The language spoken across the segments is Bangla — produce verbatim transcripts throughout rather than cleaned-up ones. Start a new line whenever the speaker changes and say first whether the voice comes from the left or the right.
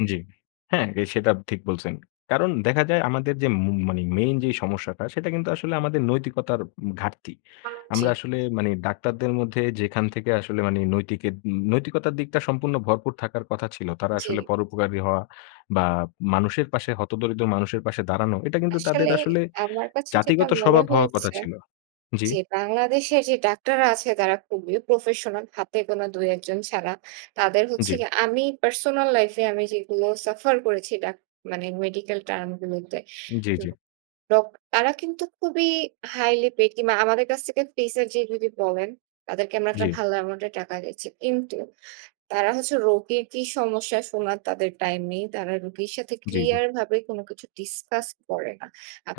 left: উ জি। হ্যাঁ, এ সেটাপ ঠিক বলছেন। কারণ দেখা যায় আমাদের যে মু মানি মেইন যেই সমস্যাটা সেটা কিন্তু আসলে আমাদের নৈতিকতার উম ঘাটতি।
right: জি।
left: আমরা আসলে মানে ডাক্তারদের মধ্যে যেখান থেকে আসলে মানি নৈতিকের উম নৈতিকতার দিকটা সম্পূর্ণ ভরপুর থাকার কথা ছিল। তারা আসলে
right: জি।
left: পরোপকারী হওয়া বা মানুষের পাশে, হতদরিদ্র মানুষের পাশে দাঁড়ানো। এটা কিন্তু তাদের
right: আসলে
left: আসলে
right: আমার কাছে যেটা
left: জাতিগত
right: মনে
left: স্বভাব হওয়া কথা
right: হয়েছে,
left: ছিল। জি।
right: যে বাংলাদেশে যে ডাক্তাররা আছে তারা খুবই professional হাতে গোনা দুই এক জন ছাড়া। তাদের হচ্ছে
left: জি।
right: গিয়ে আমি personal life এ আমি যেগুলো suffer করেছি ডাক মানে medical term গুলোতে।
left: জি, জি।
right: ডক তারা কিন্তু খুবই হাইলি পেইড কিংবা আমাদের কাছ থেকে fees এর যে যদি বলেন, তাদেরকে আমরা একটা
left: জি।
right: ভালো এমাউন্ট এর টাকা দিচ্ছি। কিন্তু তারা হচ্ছে রোগীর কি সমস্যা শোনার তাদের টাইম নেই। তারা রোগীর সাথে
left: জি, জি।
right: ক্লিয়ার ভাবে কোন কিছু ডিসকাস করে না।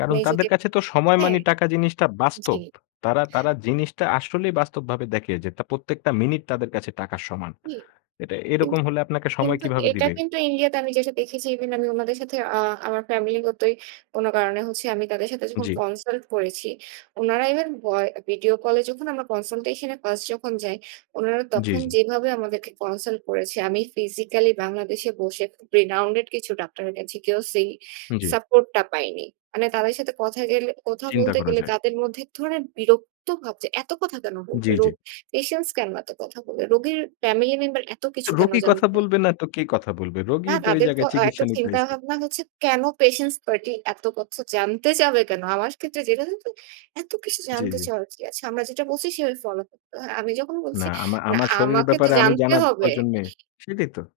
left: কারণ
right: যদি
left: তাদের কাছে তো সময়
right: হ্যাঁ,
left: মানে টাকা জিনিসটা
right: জি।
left: বাস্তব। তারা, তারা, জিনিসটা আসলেই বাস্তবভাবে দেখে যে ত প্রত্যেকটা মিনিট তাদের কাছে টাকার সমান।
right: জি
left: এটা এরকম হলে আপনাকে সময়
right: কিন্তু
left: কিভাবে
right: এটা
left: দিবে?
right: কিন্তু India তে আমি যেটা দেখেছি ইভেন আমি উনাদের সাথে আ আমার ফ্যামিলিগতই কোন কারণে হচ্ছে আমি তাদের সাথে যখন
left: জি।
right: কনসাল্ট করেছি। উনারা ইভেন ভয় ভিডীও কল এ যখন আমরা কনসাল্টেশন এ ফার্স্ট যখন যাই, উনারা
left: জি,
right: তখন
left: জি।
right: যেভাবে আমাদেরকে কনসাল্ট করেছে আমি physically বাংলাদেশে বসে খুব renowned কিছু ডাক্তারের কাছে গিয়েও সি
left: জি।
right: support টা পাইনি। মানে তাদের সাথে কথায় গেলে কথা
left: চিন্তা
right: বলতে
left: করা
right: গেলে
left: যায়।
right: তাদের মধ্যে এক ধরনের বিরক্ত ভাব যে এত কথা কেন
left: জি,
right: বলবে?
left: জি।
right: রোগ patient কেন এত কথা বলবে? রোগীর ফ্যামিলি মেম্বার এত কিছু কেন
left: রোগী কথা
right: জানতে চায়?
left: বলবে না তো কে কথা বলবে?
right: না
left: রোগীই তো এই
right: তাদেরতো
left: জায়গায়
right: এতো
left: চিকিৎসা নিতে
right: চিন্তা
left: আইছে।
right: ভাবনা হচ্ছে কেন patient party এত কথা জানতে চাবে কেন? আমার ক্ষেত্রে যেটা তো তো এত কিছু
left: জি,
right: জানতে
left: জি।
right: চাওয়ার কি আছে? আমরা যেটা বলছি সেভাবে ফলো করতে হয়। আমি যখন বলছি
left: না আমা
right: না
left: আমার শরীরের
right: আমাকে তো
left: ব্যাপারে আমি
right: জানতে
left: জানা
right: হবে।
left: প্রয়োজন নে সেইটাই তো।